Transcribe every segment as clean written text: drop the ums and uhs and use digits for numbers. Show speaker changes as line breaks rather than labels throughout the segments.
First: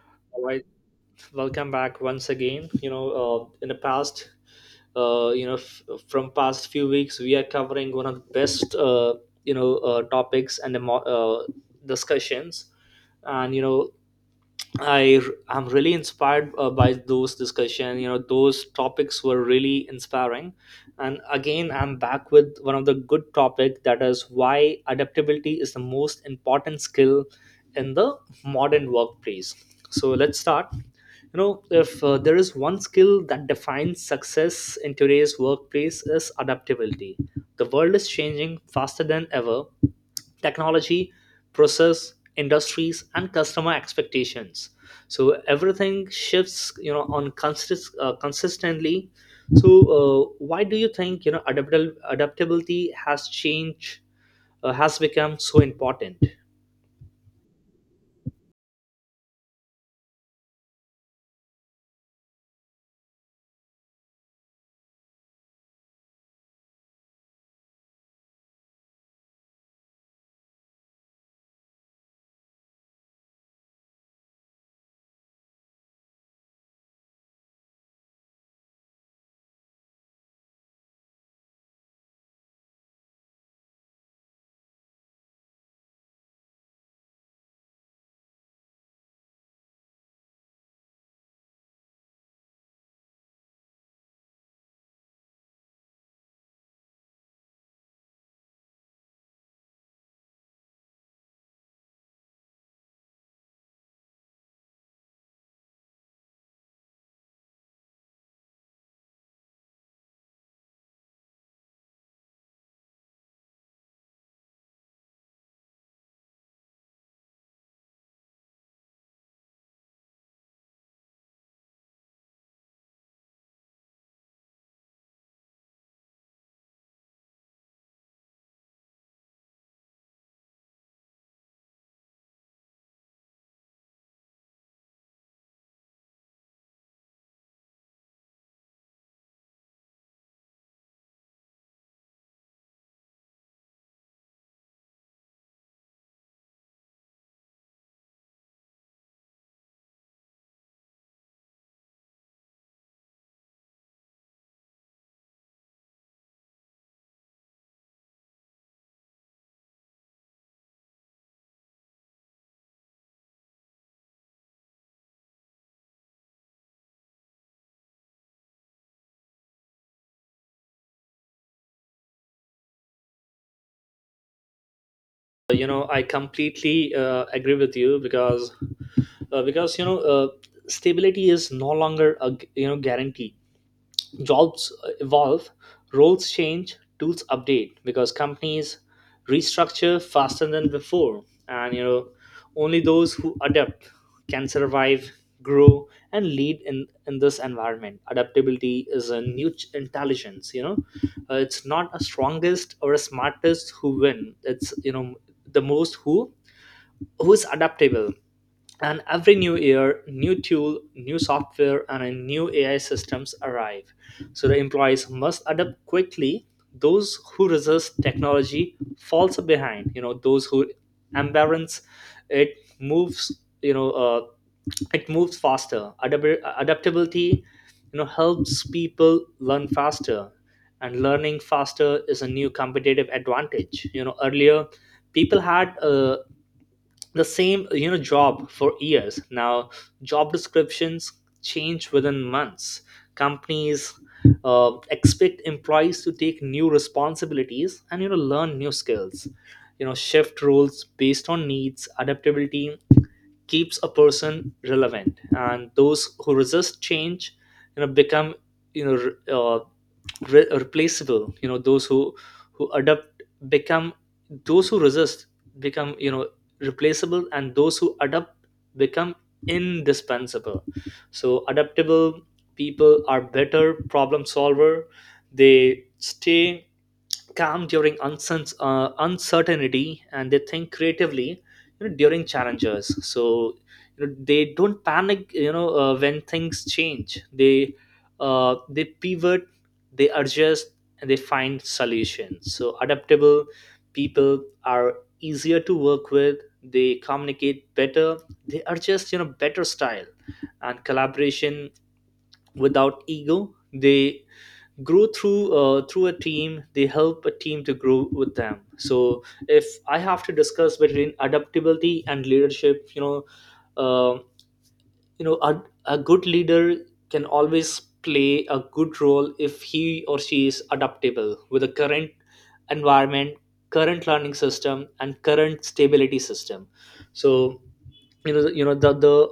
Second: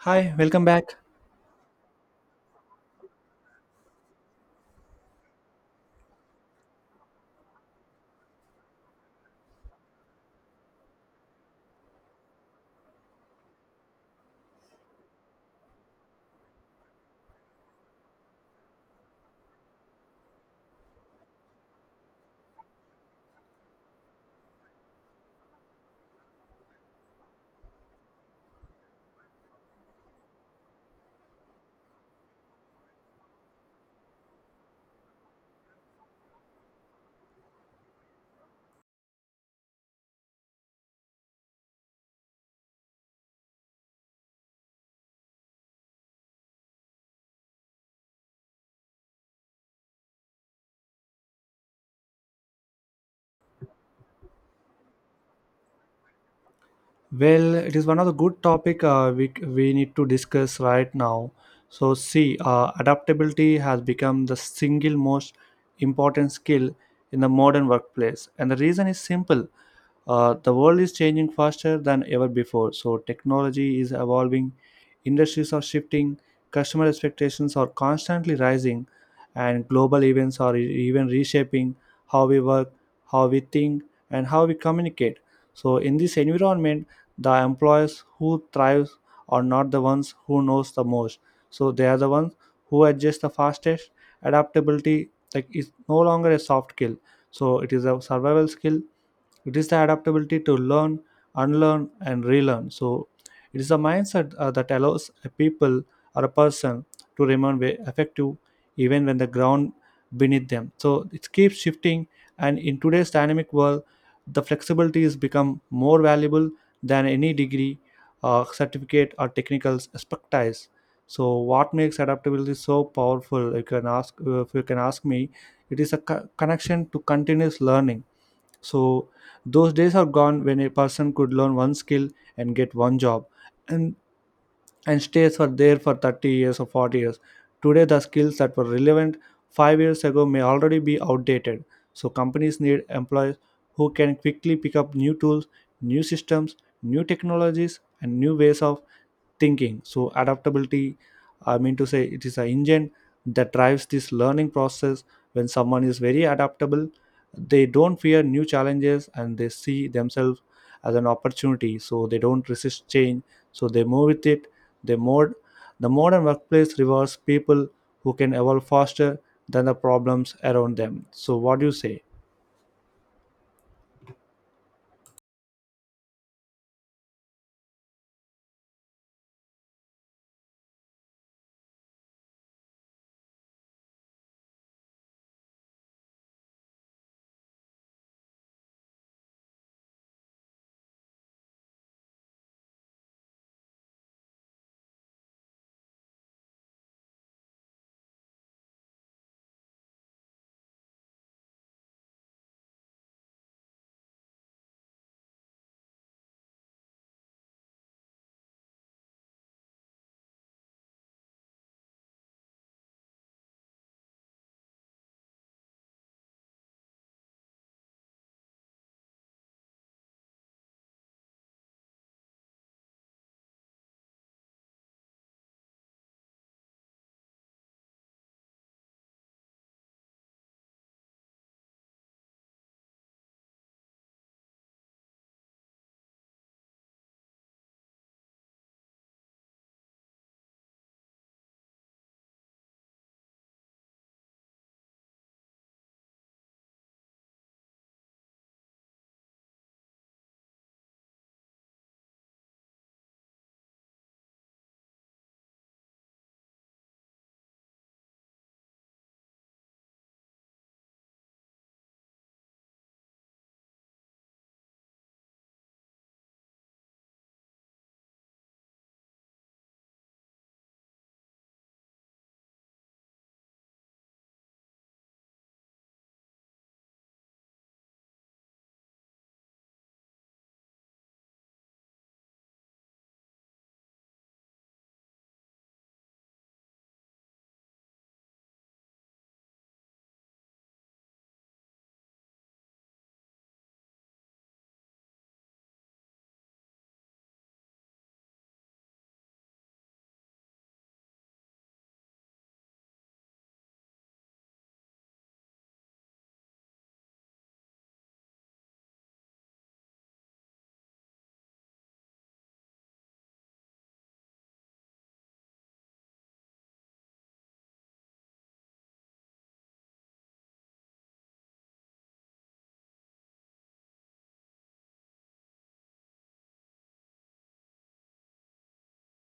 Hi,
All right,
welcome back.
welcome back once again. In the past, from past few weeks, we are covering one of the best, topics and the discussions, and I am really inspired by those discussion. Those topics were really inspiring, and again, I'm back with one of the good topic that is why adaptability is the most important skill in the modern workplace. So let's start. If there is one skill that defines success in today's workplace is adaptability. The world is changing faster than ever, technology, process, industries and customer expectations, so everything shifts on consistently. So why do you think adaptable adaptability has changed, has become so important?
Well, it is one of the good topic we need to discuss right now. So, see, adaptability has become the single most important skill in the modern workplace, and the reason is simple. The world is changing faster than ever before. So, technology is evolving, industries are shifting, customer expectations are constantly rising, and global events are even reshaping how we work, how we think, and how we communicate. So, in this environment, the employees who thrive are not the ones who knows the most, so they are the ones who adjust the fastest. Adaptability like is no longer a soft skill, so it is a survival skill. It is the adaptability to learn, unlearn, and relearn. So it is a mindset that allows a people or a person to remain effective even when the ground beneath them, so it keeps shifting. And in today's dynamic world, the flexibility has become more valuable than any degree, certificate, or technical expertise. So, what makes adaptability so powerful? You can ask if you can ask me. It is a connection to continuous learning. So, those days are gone when a person could learn one skill and get one job, and and stays for there for 30 years or 40 years. Today, the skills that were relevant 5 years ago may already be outdated. So, companies need employees who can quickly pick up new tools, new systems, new technologies, and new ways of thinking. So adaptability, I mean to say, it is an engine that drives this learning process. When someone is very adaptable, they don't fear new challenges and they see themselves as an opportunity, so they don't resist change, so they move with it. They mod the modern workplace rewards people who can evolve faster than the problems around them. So what do you say?
I completely agree with you, because uh, because you know uh, stability is no longer a guarantee. Jobs evolve, roles change, tools update because companies restructure faster than before. And only those who adapt can survive, grow, and lead in this environment. Adaptability is a new intelligence. It's not a strongest or a smartest who win. It's the most who is adaptable. And every new year, new tool, new software and a new AI systems arrive, so the employees must adapt quickly. Those who resist technology falls behind. Those who embrace it moves, you know uh, it moves faster. Adaptability helps people learn faster, and learning faster is a new competitive advantage. Earlier people had the same job for years. Now job descriptions change within months. Companies expect employees to take new responsibilities and learn new skills, shift roles based on needs. Adaptability keeps a person relevant, and those who resist change become you know re- uh, replaceable. Those who adapt become, those who resist become replaceable, and those who adapt become indispensable. So adaptable people are better problem solver. They stay calm during uncertainty and they think creatively, during challenges. So they don't panic. When things change, they pivot, they adjust and they find solutions. So adaptable people are easier to work with. They communicate better. They are just better style and collaboration without ego. They grow through a team. They help a team to grow with them. So if I have to discuss between adaptability and leadership, uh, a good leader can always play a good role if he or she is adaptable with the current environment, current learning system and current stability system. So the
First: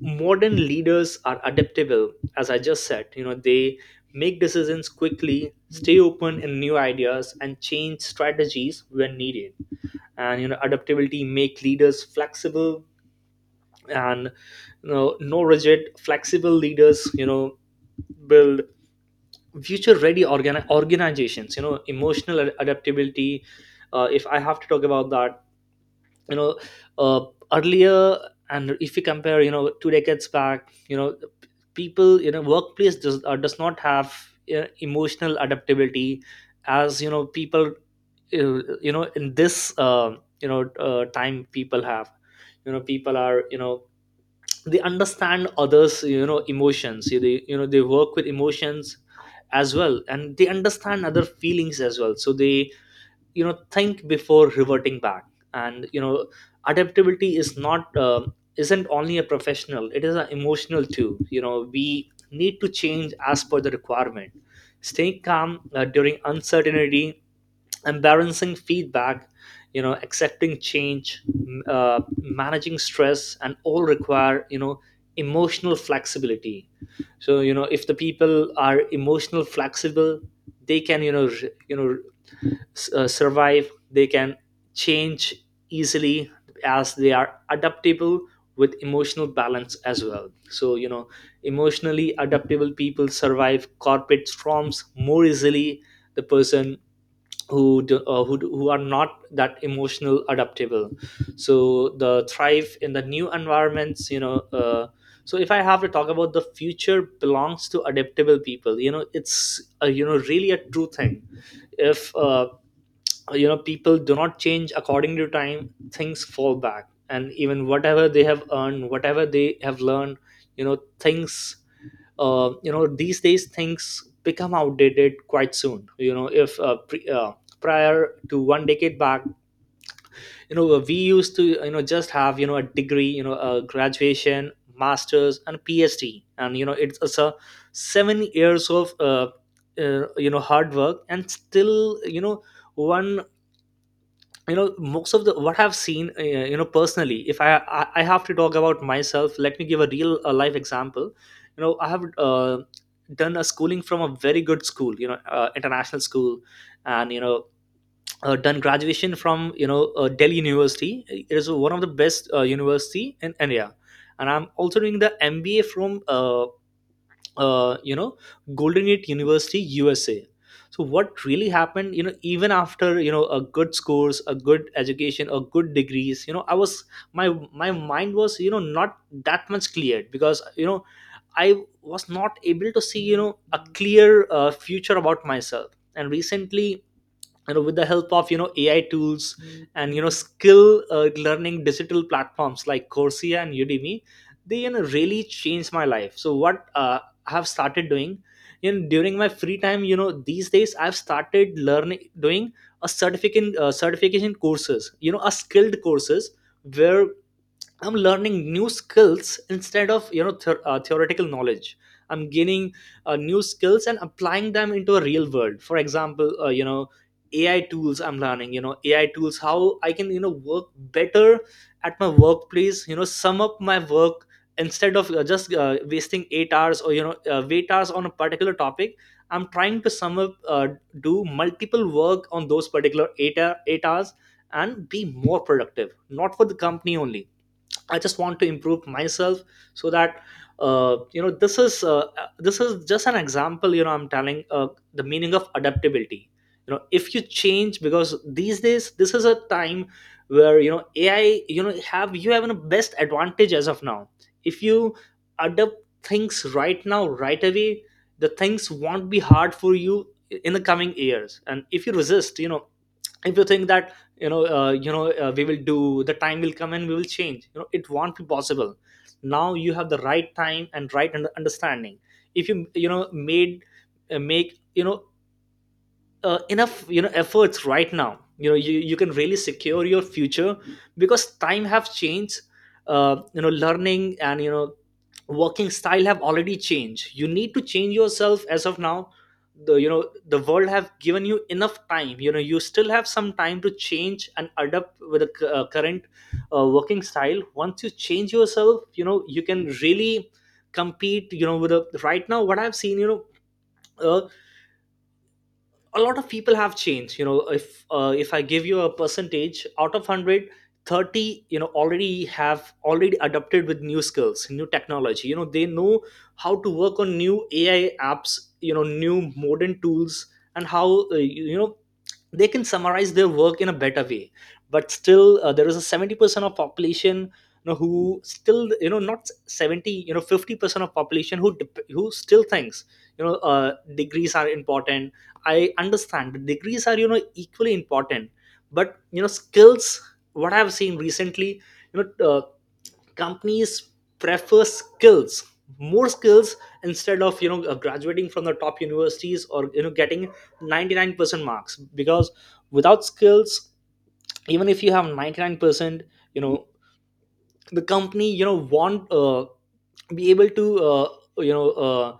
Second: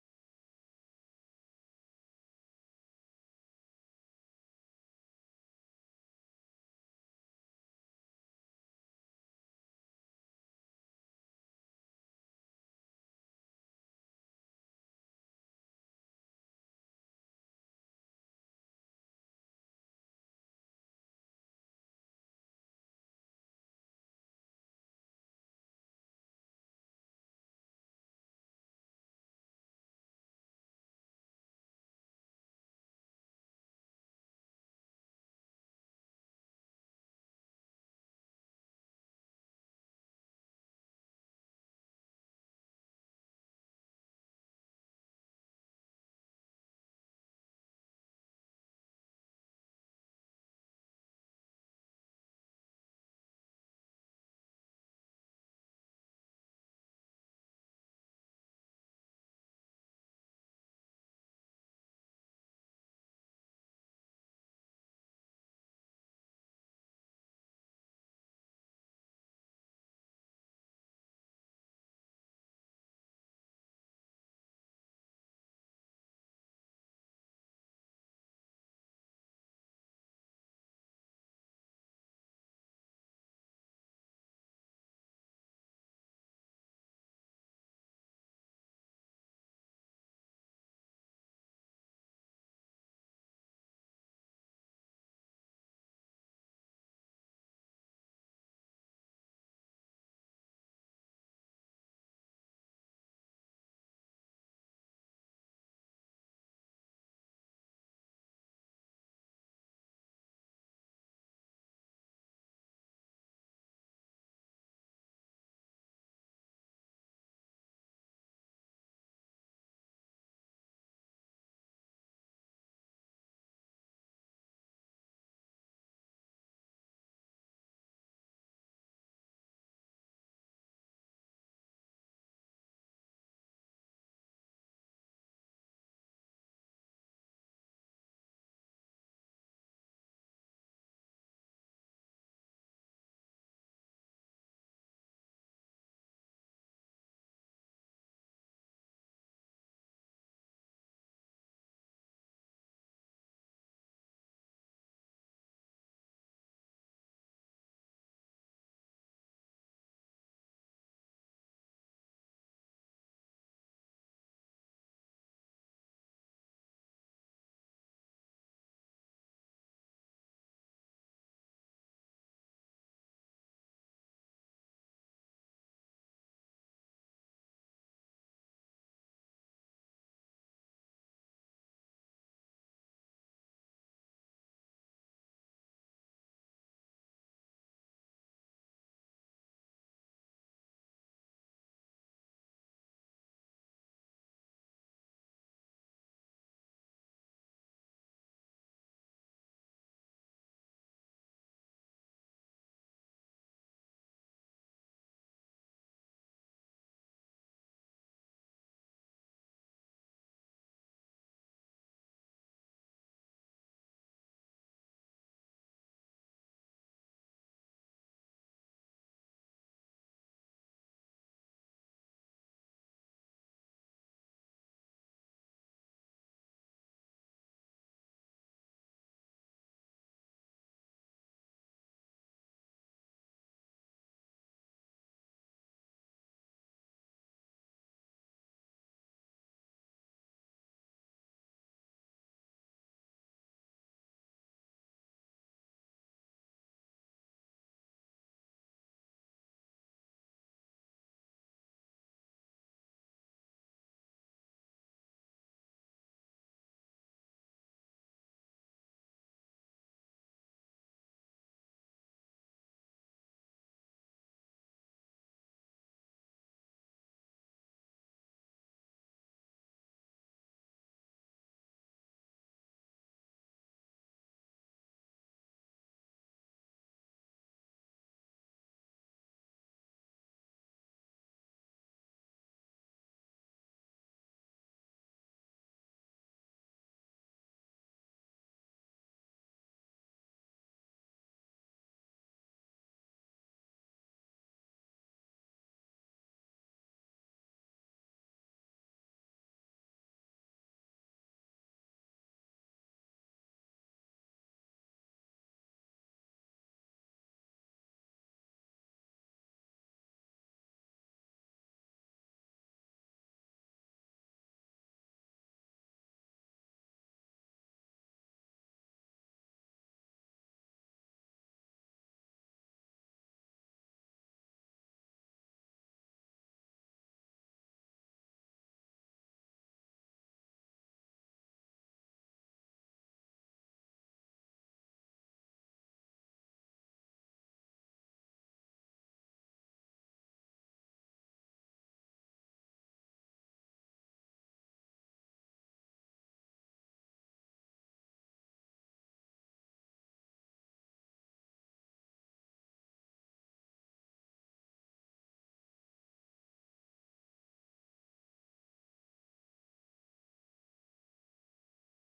modern leaders are adaptable. As I just said, they make decisions quickly, stay open in new ideas and change strategies when needed. And adaptability make leaders flexible, and no rigid flexible leaders build future ready organizations. Emotional adaptability, if I have to talk about that, you know uh, earlier, and if you compare, 2 decades back, people, workplace does not have emotional adaptability. As people, in this time people have, people are, they understand others, emotions, they, they work with emotions as well and they understand other feelings as well. So they, think before reverting back. And adaptability is not isn't only a professional, it is an emotional too. We need to change as per the requirement. Staying calm during uncertainty, embarrassing feedback, accepting change, managing stress and all require, emotional flexibility. So, if the people are emotional flexible, they can, survive. They can change easily as they are adaptable with emotional balance as well. So, emotionally adaptable people survive corporate storms more easily. The person who are not that emotional adaptable, so the thrive in the new environments. So if I have to talk about, the future belongs to adaptable people. It's a really a true thing. If people do not change according to time, things fall back and even whatever they have earned, whatever they have learned, things, these days things become outdated quite soon. If prior to one decade back, we used to, just have, a degree, a graduation, masters and PhD, and it's a 7 years of hard work, and still, one, most of the what I've seen, personally. If I have to talk about myself, let me give a real life example. I have done a schooling from a very good school, international school. And done graduation from Delhi University. It is one of the best university in India. And I'm also doing the MBA from uh, you know Golden Gate University, USA. So what really happened, even after, a good scores, a good education, a good degrees, I was, my mind was, not that much cleared because I was not able to see, a clear future about myself. And recently, and with the help of, AI tools. Mm. And skill learning digital platforms like Coursera and Udemy. They really changed my life. So what, I have started doing, in during my free time, these days I've started learning, doing a certification courses, a skilled courses, where I'm learning new skills instead of, theoretical knowledge. I'm gaining new skills and applying them into a real world. For example, AI tools. I'm learning, AI tools, how I can, work better at my workplace, sum up my work. Instead of, just wasting 8 hours or, wait hours on a particular topic. I'm trying to sum up, do multiple work on those particular 8 hours and be more productive. Not for the company only, I just want to improve myself. So that, uh, you know this is uh, this is just an example. I'm telling, the meaning of adaptability. If you change, because these days, this is a time where, AI, have, you have a best advantage as of now. If you adapt things right now, right away, the things won't be hard for you in the coming years. And if you resist, if you think that, we will do, the time will come and we will change, it won't be possible. Now you have the right time and right understanding. If you, you know made make enough efforts right now, you can really secure your future, because time have changed. Learning and, working style have already changed. You need to change yourself as of now. The world have given you enough time. You still have some time to change and adapt with the current working style. Once you change yourself, you can really compete, with the right now, what I've seen, uh, a lot of people have changed. If I give you a percentage out of 100, 30, already, have already adopted with new skills, new technology. They know how to work on new AI apps, new modern tools, and how they can summarize their work in a better way. But still there is a 70% of population, who still, not 70, 50% of population, who still thinks, you know uh, degrees are important. I understand, the degrees are, equally important, but, skills, what I've seen recently, you know uh, companies prefer skills, more skills, instead of, graduating from the top universities or, getting 99% marks. Because without skills, even if you have 99%, you know the company you know want be able to you know uh,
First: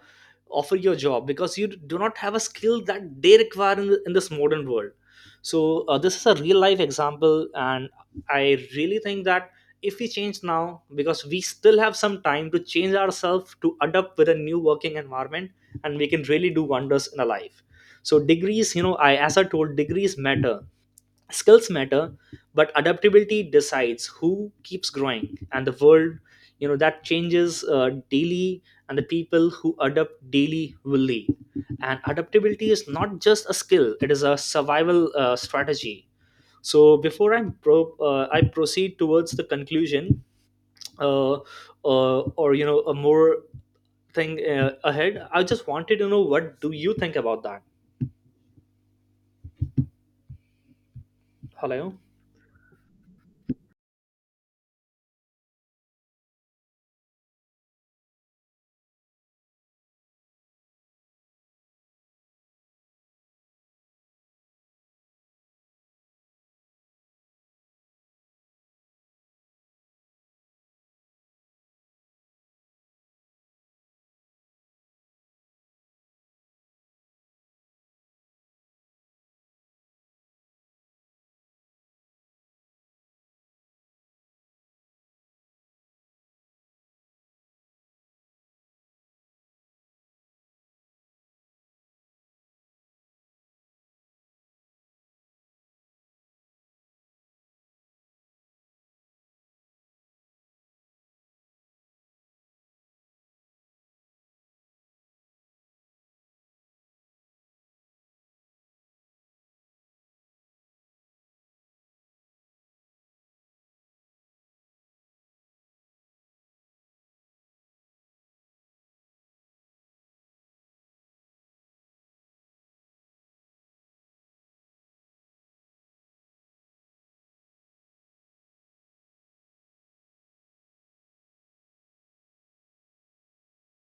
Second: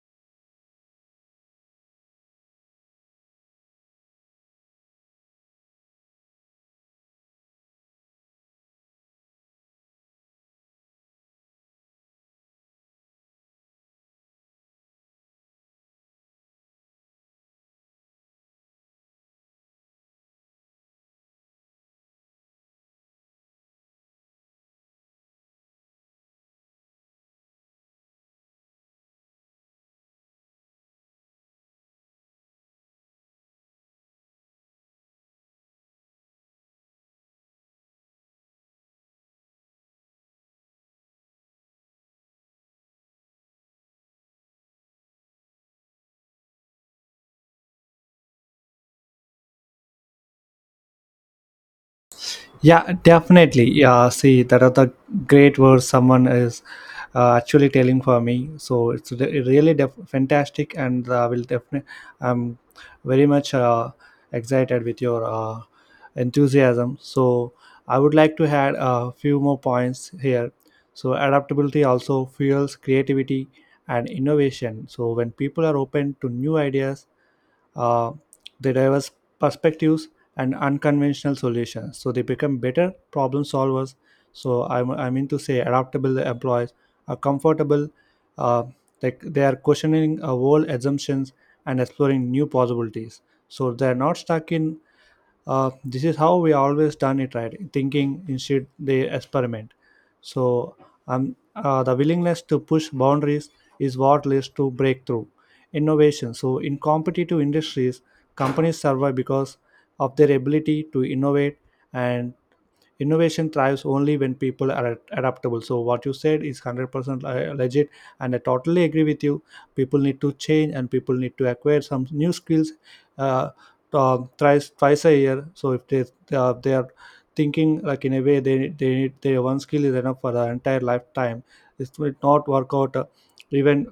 offer your job because you do not have a skill that they require in this modern world. So this is a real life example, and I really think that if we change now, because we still have some time to change ourselves to adapt with a new working environment, and we can really do wonders in our life. So degrees, you know, I as I told, degrees matter, skills matter, but adaptability decides who keeps growing. And the world, you know, that changes daily, and the people who adapt daily will lead. And adaptability is not just a skill, it is a survival strategy. So before I proceed towards the conclusion, uh, or you know a more thing ahead, I just wanted to know, what do you think about that? Hello?
Yeah, definitely. Yeah, see, that are the great words someone is actually telling for me. So it's really fantastic, and will definitely. I'm very much excited with your enthusiasm. So I would like to add a few more points here. So adaptability also fuels creativity and innovation. So when people are open to new ideas, uh, the diverse perspectives and unconventional solutions, so they become better problem solvers. I mean to say, adaptable employees are comfortable, uh, like they are questioning old assumptions and exploring new possibilities. So they're not stuck in this is how we always done it right thinking. Instead they experiment. So The willingness to push boundaries is what leads to breakthrough innovation. So in competitive industries, companies survive because of their ability to innovate, and innovation thrives only when people are adaptable. So what you said is 100% legit, and I totally agree with you. People need to change and people need to acquire some new skills, uh, thrice twice a year. So if they they are thinking like in a way, they need their one skill is enough for the entire lifetime, this will not work out, even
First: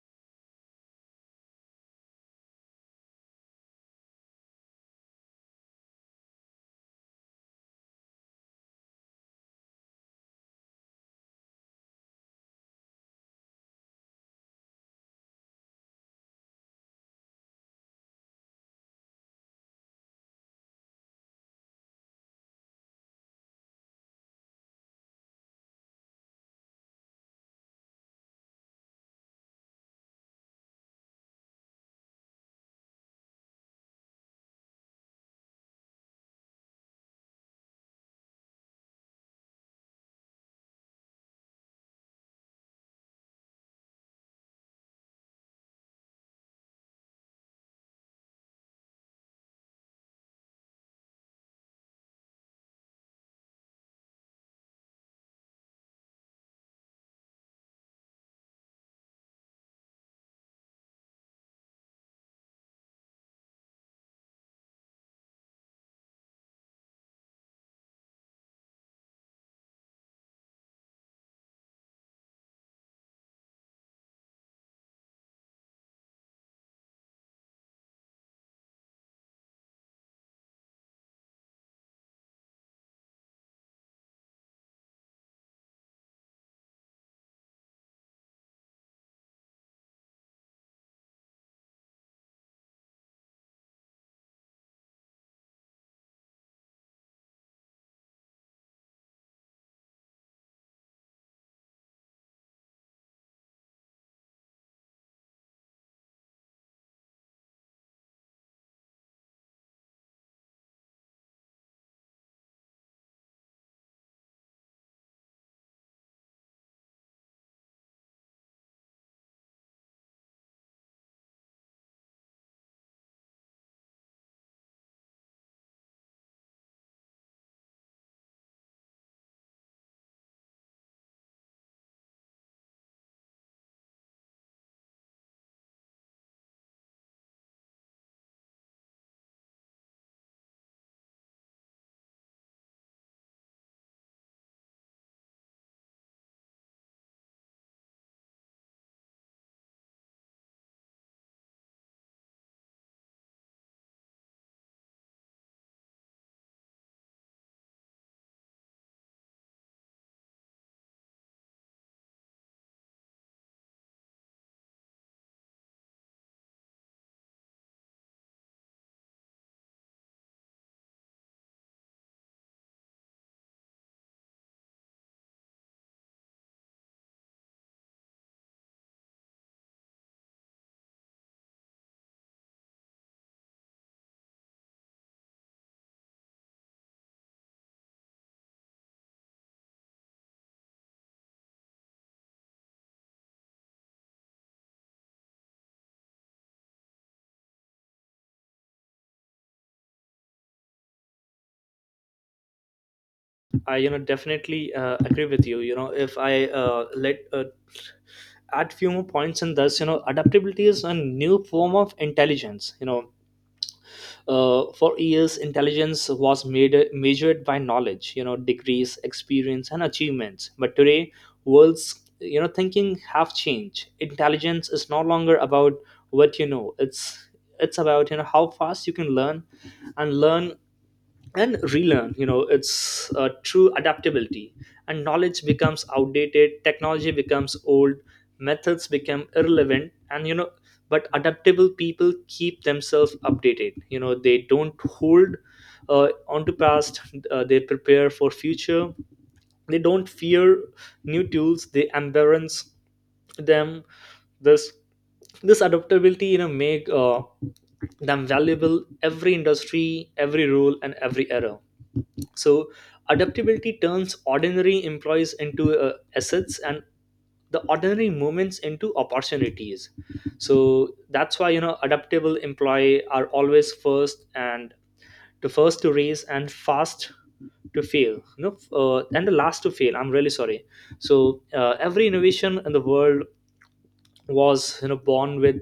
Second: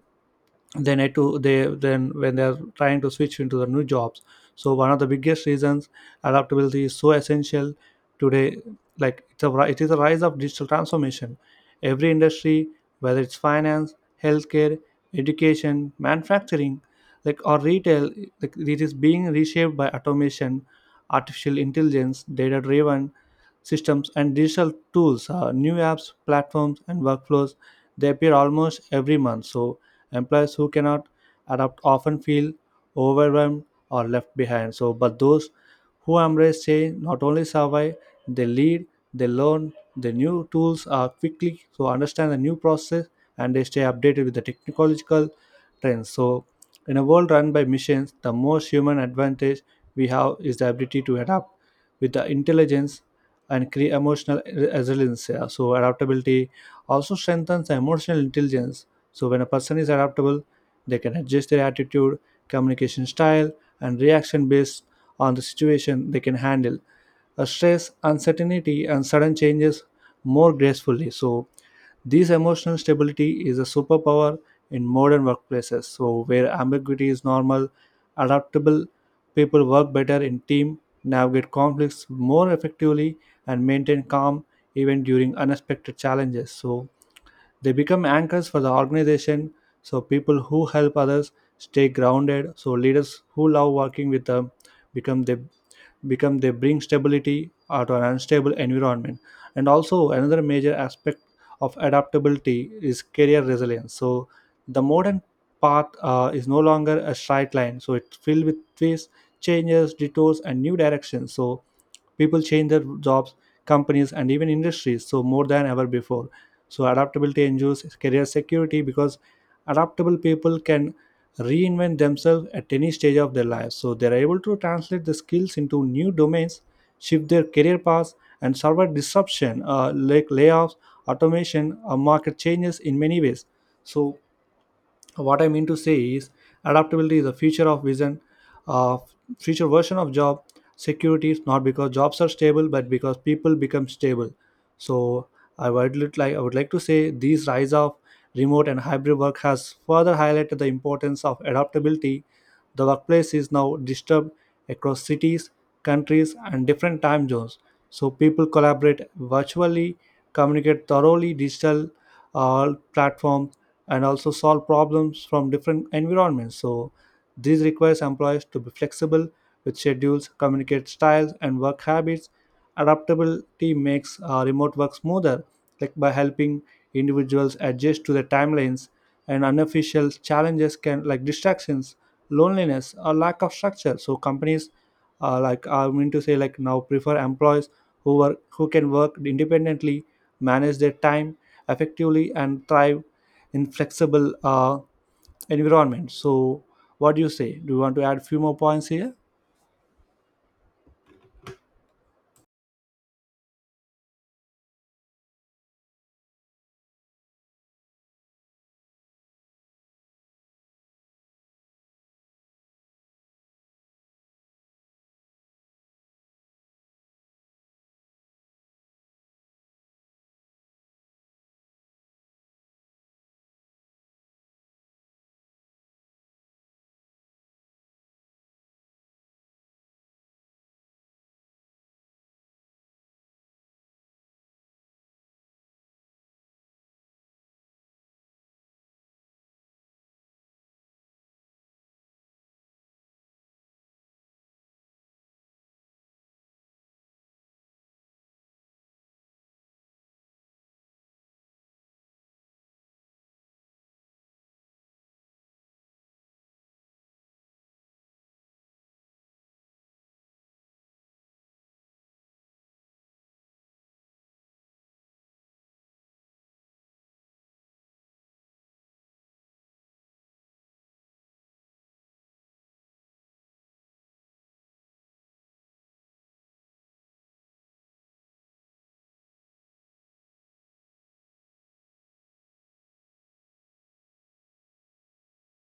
they need to, they then when they are trying to switch into the new jobs. So one of the biggest reasons adaptability is so essential today, like it's a it is a rise of digital transformation. Every industry, whether it's finance, healthcare, education, manufacturing, like, or retail, like it is being reshaped by automation, artificial intelligence, data driven systems, and digital tools, new apps, platforms, and workflows. They appear almost every month. So employees who cannot adapt often feel overwhelmed or left behind. So, but those who embrace change not only survive, they lead, they learn, the new tools are quickly so understand the new process, and they stay updated with the technological trends. So, in a world run by machines, the most human advantage we have is the ability to adapt with the intelligence and create emotional resilience. Yeah. So adaptability also strengthens emotional intelligence. So when a person is adaptable, they can adjust their attitude, communication style, and reaction based on the situation. They can handle stress, uncertainty, and sudden changes more gracefully. So this emotional stability is a superpower in modern workplaces, so where ambiguity is normal, adaptable people work better in team, navigate conflicts more effectively, and maintain calm even during unexpected challenges. So they become anchors for the organization, so people who help others stay grounded, so leaders who love working with them become the, become, they bring stability to an unstable environment. And also another major aspect of adaptability is career resilience. So the modern path is no longer a straight line, so it's filled with twists, changes, detours, and new directions. So people change their jobs, companies, and even industries so more than ever before. So adaptability ensures career security because adaptable people can reinvent themselves at any stage of their lives. So they are able to translate the skills into new domains, shift their career paths, and survive disruption, like layoffs, automation, or market changes in many ways. So what I mean to say is, adaptability is a feature of vision, uh, future version of job security is not because jobs are stable but because people become stable. So I would like to say, these rise of remote and hybrid work has further highlighted the importance of adaptability. The workplace is now disturbed across cities, countries, and different time zones. So people collaborate virtually, communicate thoroughly digital, all platforms, and also solve problems from different environments. So this requires employees to be flexible with schedules, communicate styles, and work habits. Adaptability makes remote work smoother, like by helping individuals adjust to the timelines and unofficial challenges can, like, distractions, loneliness, or lack of structure. So companies, like I mean to say, like now prefer employees who can work independently, manage their time effectively, and thrive in flexible environment. So, what do you say? Do you want to add few more points here?
I, you know, definitely agree with you. You know, if I let add few more points in this. You know, adaptability is a new form of intelligence. You know, for years, intelligence was made measured by knowledge. You know, degrees, experience, and achievements. But today, world's, you know, thinking have changed. Intelligence is no longer about what you know. It's about, you know, how fast you can learn and learn and relearn. You know, it's true adaptability. And knowledge becomes outdated, technology becomes old, methods become irrelevant, and you know, but adaptable people keep themselves updated. You know, they don't hold onto past, they prepare for future. They don't fear new tools, they embrace them. This this adaptability, you know, make them valuable every industry, every role, and every era. So adaptability turns ordinary employees into assets, and the ordinary moments into opportunities. So that's why, you know, adaptable employee are always first and to first to raise and fast to fail, no and the last to fail. I'm really sorry. So every innovation in the world was, you know,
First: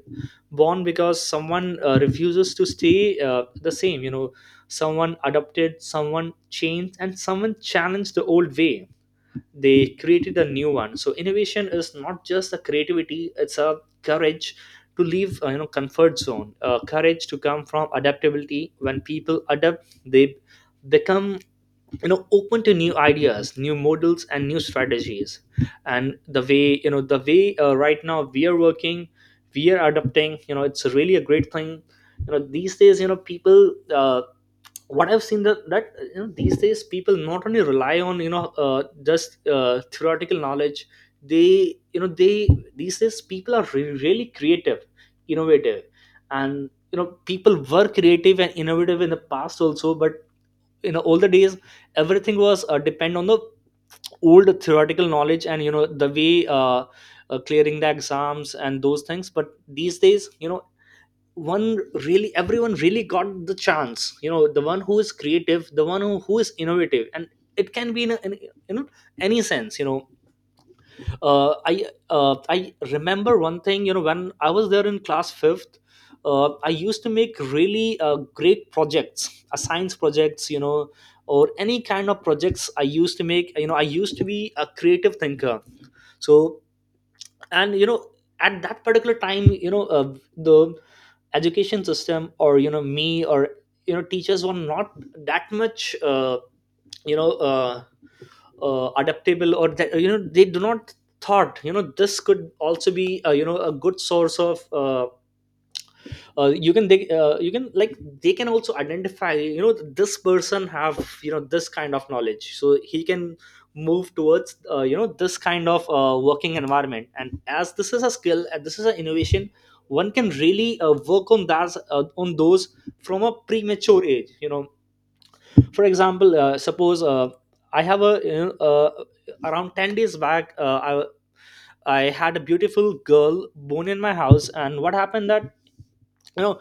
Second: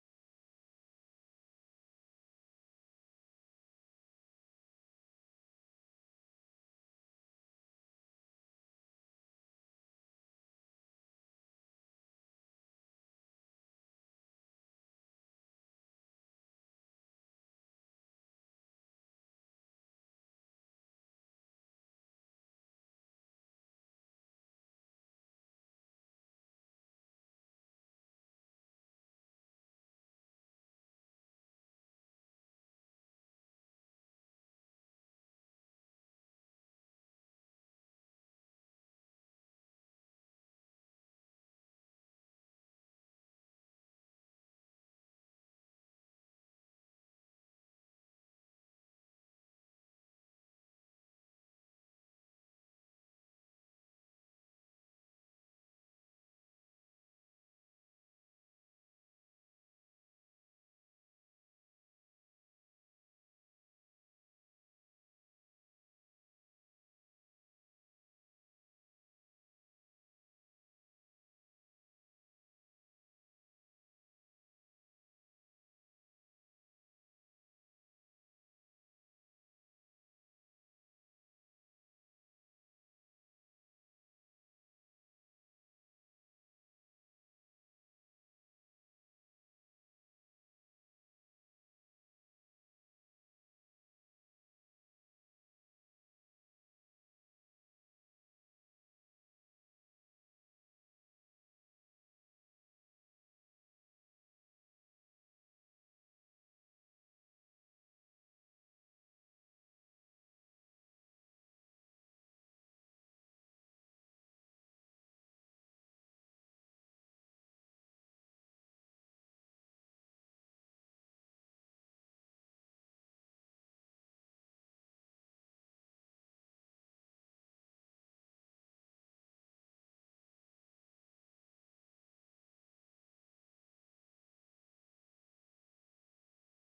born because someone refuses to stay the same. You know, someone adopted, someone changed, and someone challenged the old way. They created a new one. So innovation is not just a creativity, it's a courage to leave you know, comfort zone, courage to come from adaptability. When people adapt, they become, you know, open to new ideas, new models, and new strategies. And the way, you know, the way right now we are working, we are adapting, you know, it's really a great thing. You know, these days, you know, people what I've seen that you know, these days people not only rely on, you know, just theoretical knowledge. They you know they these days people are really creative, innovative. And you know, people were creative and innovative in the past also, but in the older days everything was depend on the old theoretical knowledge, and you know, the way clearing the exams and those things. But these days, you know, one really everyone really got the chance. You know, the one who is creative, the one who is innovative. And it can be in, you know, any sense. You know, I remember one thing, you know, when I was there in class 5th, I used to make really great projects, science projects, you know, or any kind of projects I used to make. You know, I used to be a creative thinker. So, and you know, at that particular time, you know, the education system, or you know me, or you know teachers were not that much you know uh, adaptable. Or you know, they do not thought, you know, this could also be, you know, a good source of you can they you can, like, they can also identify, you know, this person have, you know, this kind of knowledge, so he can move towards, you know, this kind of working environment. And as this is a skill and this is an innovation, one can really work on that on those from a premature age. You know, for example, suppose, I have a you know, around 10 days back, I had a beautiful girl born in my house. And what happened that, you know,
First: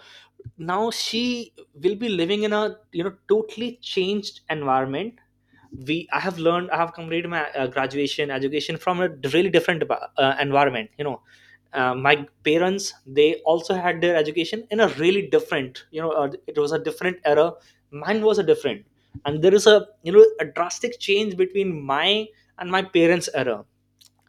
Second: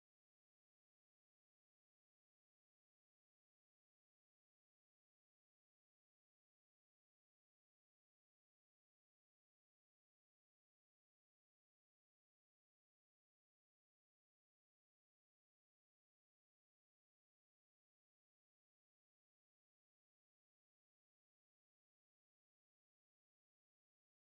now she will be living in a, you know, totally changed environment. We I have learned, I have completed my graduation education from a really different environment. You know, my parents, they also had their education in a really different, you know, it was a different era, mine was a different. And there is a, you know, a drastic change between my and my parents era.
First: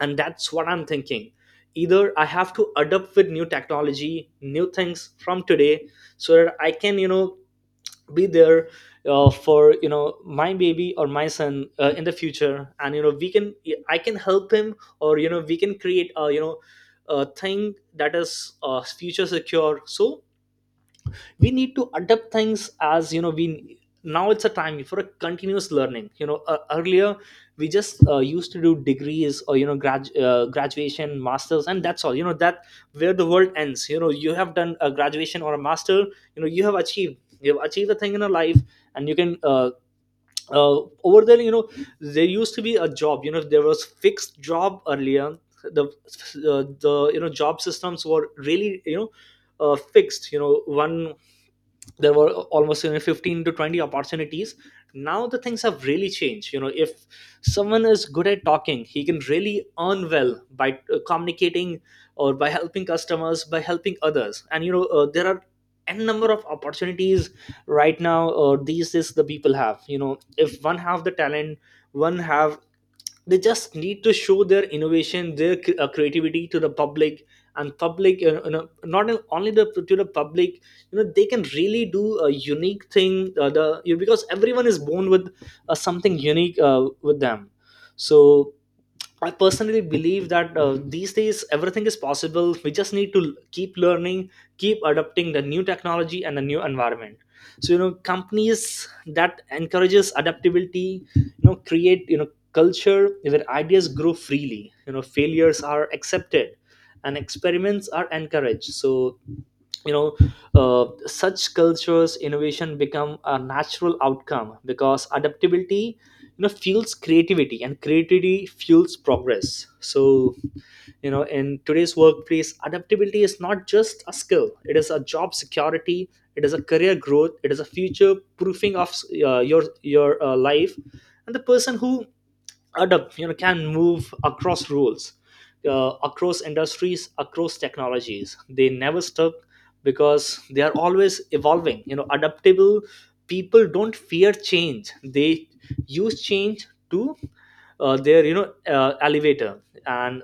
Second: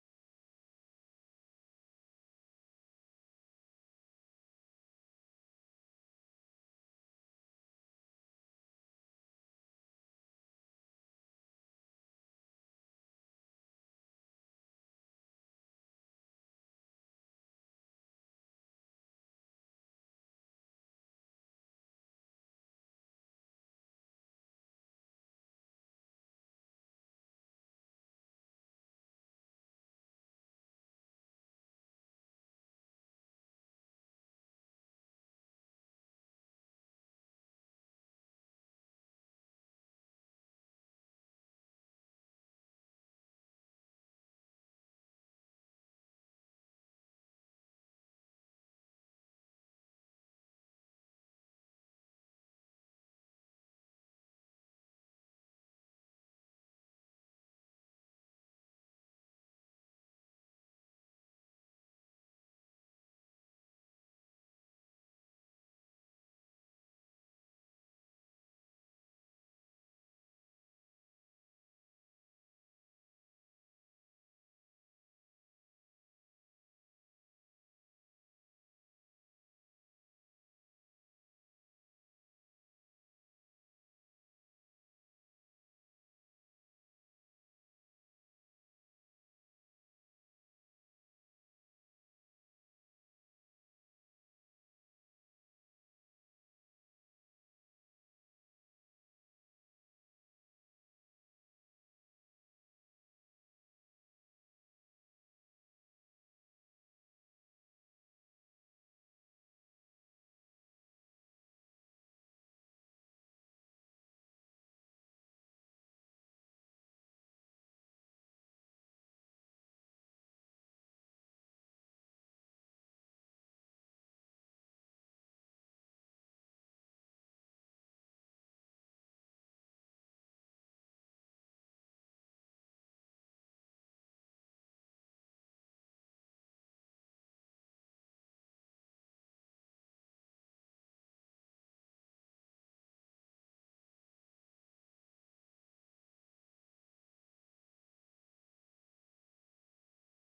And that's what I'm thinking: either I have to adapt with new technology, new things from today, so that I can, you know, be there for, you know, my baby or my son in the future. And you know, we can I can help him, or you know, we can create a, you know, a thing that is future secure. So we need to adapt things, as you know, we now it's a time for a continuous learning. You know, earlier we just used to do degrees, or you know, graduation, masters, and that's all. You know, that where the world ends. You know, you have done a graduation or a master, you know, you have achieved, you have achieved a thing in your life. And you can over there, you know, there used to be a job. You know, there was fixed job earlier. The you know, job systems were really, you know, fixed. You know, one there were almost, you know, 15 to 20 opportunities. Now the things have really changed. You know, if someone is good at talking, he can really earn well by communicating, or by helping customers, by helping others. And you know, there are n number of opportunities right now. Or these is the people have, you know, if one have the talent, one have, they just need to show their innovation, their creativity to the public. And public, you know, not only the to the public, you know, they can really do a unique thing. The you Because everyone is born with something unique with them. So I personally believe that, these days, everything is possible. We just need to keep learning, keep adopting the new technology and the new environment. So you know, companies that encourages adaptability, you know, create, you know, culture where ideas grow freely. You know, failures are accepted, and experiments are encouraged. So you know, such cultures innovation become a natural outcome, because adaptability, you know, fuels creativity, and creativity fuels progress. So you know, in today's workplace, adaptability is not just a skill, it is a job security, it is a career growth, it is a future proofing of your life. And the person who adapt, you know, can move across roles, across industries, across technologies. They never stop, because they are always evolving. You know, adaptable people don't fear change, they use change to their, you know, elevator. And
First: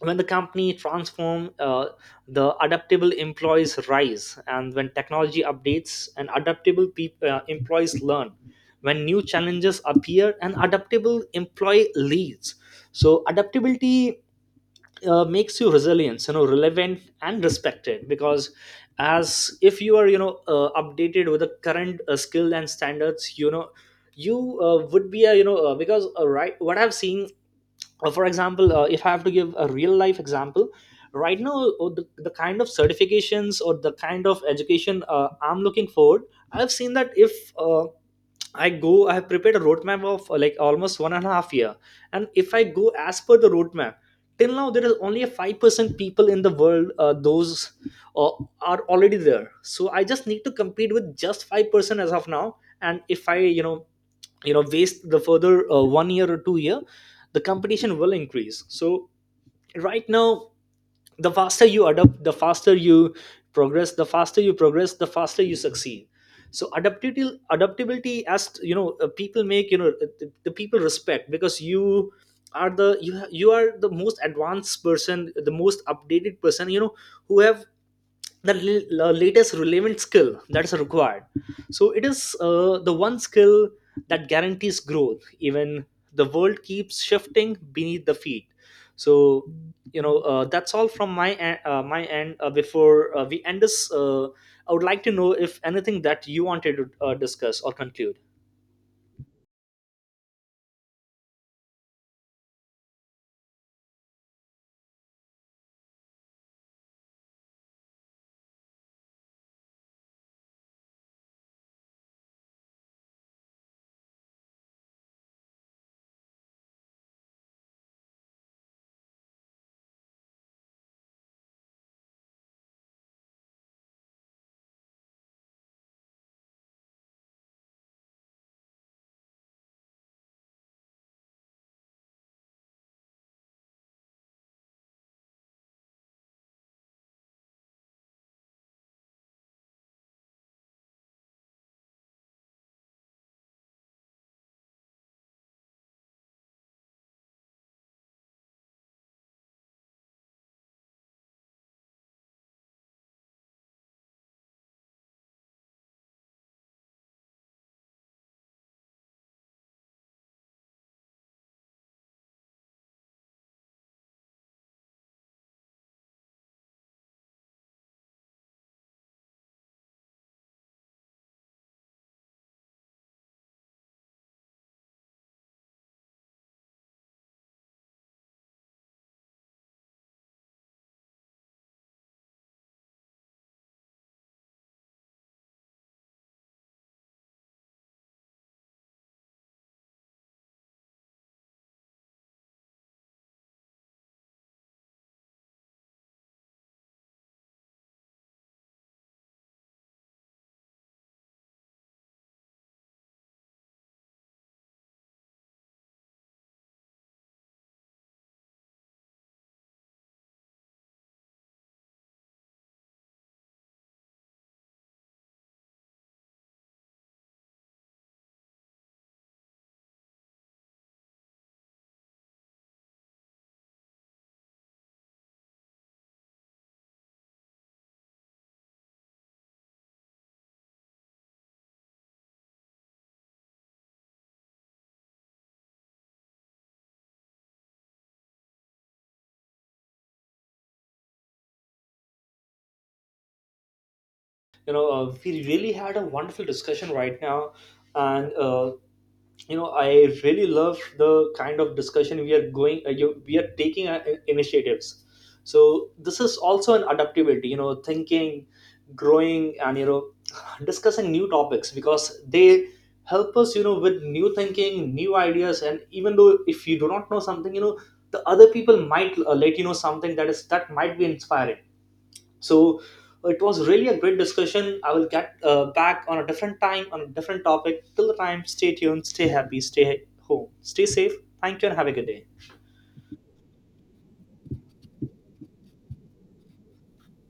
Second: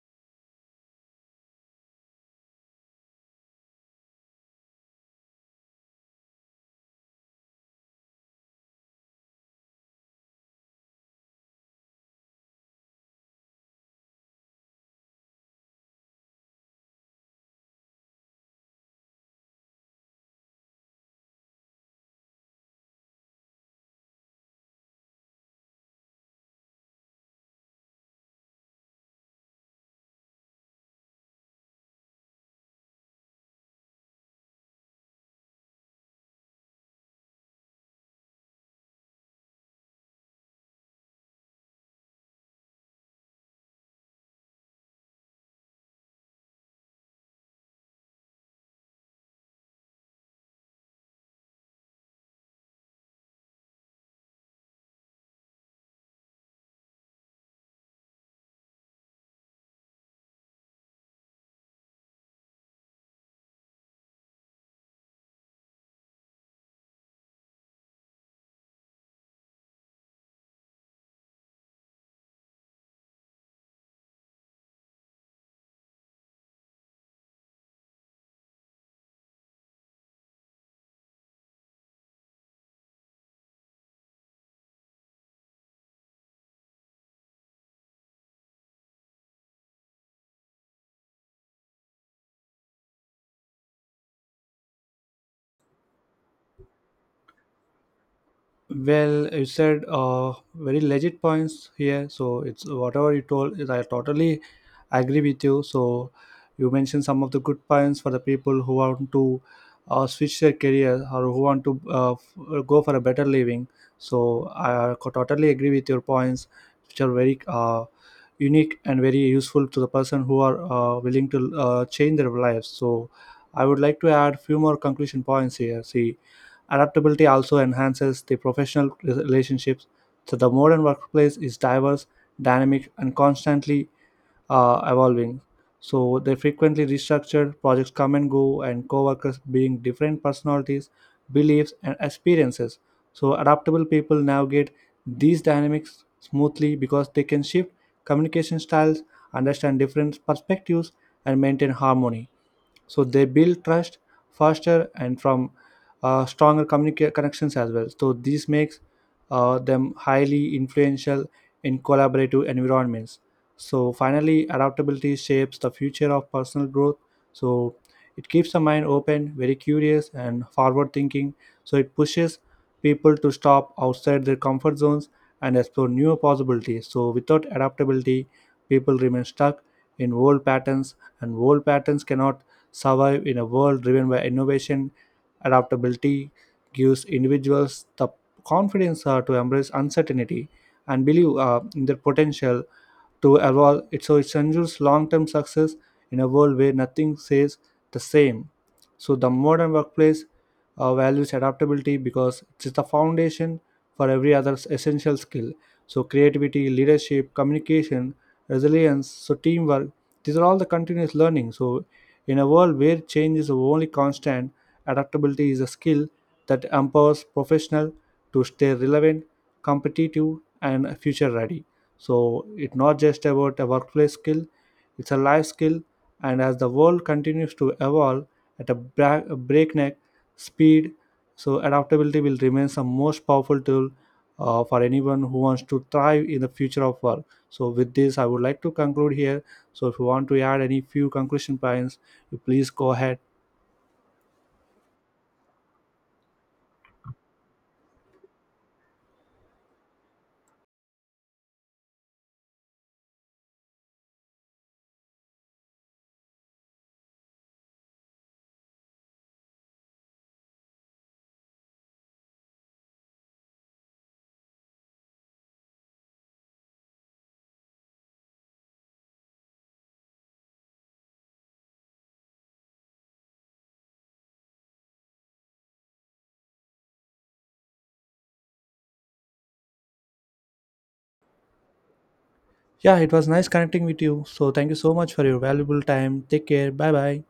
when the company transform, the adaptable employees rise. And when technology updates, and adaptable employees learn, when new challenges appear, an adaptable employee leads. So adaptability makes you resilient, you know, relevant and respected. Because as if you are, you know, updated with the current skill and standards. You know, you would be a, you know, because right, what I've seen, for example, if I have to give a real life example. Right now, the kind of certifications or the kind of education I'm looking forward, I've seen that if uh, I go, I have prepared a roadmap of like almost 1.5 years. And if I go as per the roadmap, till now there is only a 5% people in the world those uh, are already there. So I just need to compete with just 5% as of now. And if i, you know, you know, waste the further 1 year or 2 years, the competition will increase. So right now, the faster you adapt, the faster you progress, the faster you progress, the faster you succeed. So adaptability, as you know, people make, you know, the people respect, because you are the you are the most advanced person, the most updated person. You know, who have the latest relevant skill that's required. So it is the one skill that guarantees growth, even the world keeps shifting beneath the feet. So you know, that's all from my end. Before we end this, I would like to know if anything that you wanted to discuss or conclude.
Well, you said very legit points here. So it's whatever you told is, I totally agree with you. So you mentioned some of the good points for the people who want to switch their career or who want to go for a better living. So I totally agree with your points, which are very unique and very useful to the person who are willing to change their lives. So I would like to add few more conclusion points here. See, adaptability also enhances the professional relationships. So the modern workplace is diverse, dynamic, and constantly evolving. So they frequently restructured projects come and go, and coworkers being different personalities, beliefs, and experiences. So adaptable people navigate these dynamics smoothly because they can shift communication styles, understand different perspectives, and maintain harmony. So they build trust faster and from stronger connections as well. So this makes them highly influential in collaborative environments. So finally, adaptability shapes the future of personal growth. So it keeps the mind open, very curious, and forward thinking. So it pushes people to stop outside their comfort zones and explore new possibilities. So, without adaptability, people remain stuck in old patterns, and old patterns cannot survive in a world driven by innovation. Adaptability gives individuals the confidence to embrace uncertainty and believe in their potential to evolve. It, so, it ensures long term success in a world where nothing stays the same. So the modern workplace values adaptability because it's the foundation for every other essential skill. So, creativity, leadership, communication, resilience, so teamwork, these are all the continuous learning. So, in a world where change is the only constant, adaptability is a skill that empowers professional to stay relevant, competitive, and future ready. So, it's not just about a workplace skill, it's a life skill, and as the world continues to evolve at a a breakneck speed, so adaptability will remain the most powerful tool for anyone who wants to thrive in the future of work. So, with this, I would like to conclude here. So, if you want to add any few conclusion points, you please go ahead.
You know, we really had a wonderful discussion right now. And you know, I really love the kind of discussion we are going, we are taking initiatives. So this is also an adaptability, you know, thinking, growing, and you know, discussing new topics. Because they help us, you know, with new thinking, new ideas. And even though if you do not know something, you know, the other people might let you know something that is that might be inspiring. So it was really a great discussion. I will get back on a different time, on a different topic. Till the time, stay tuned, stay happy, stay home, stay safe. Thank you, and have a good day.
Yeah, it was nice connecting with you. So, thank you so much for your valuable time. Take care. Bye bye.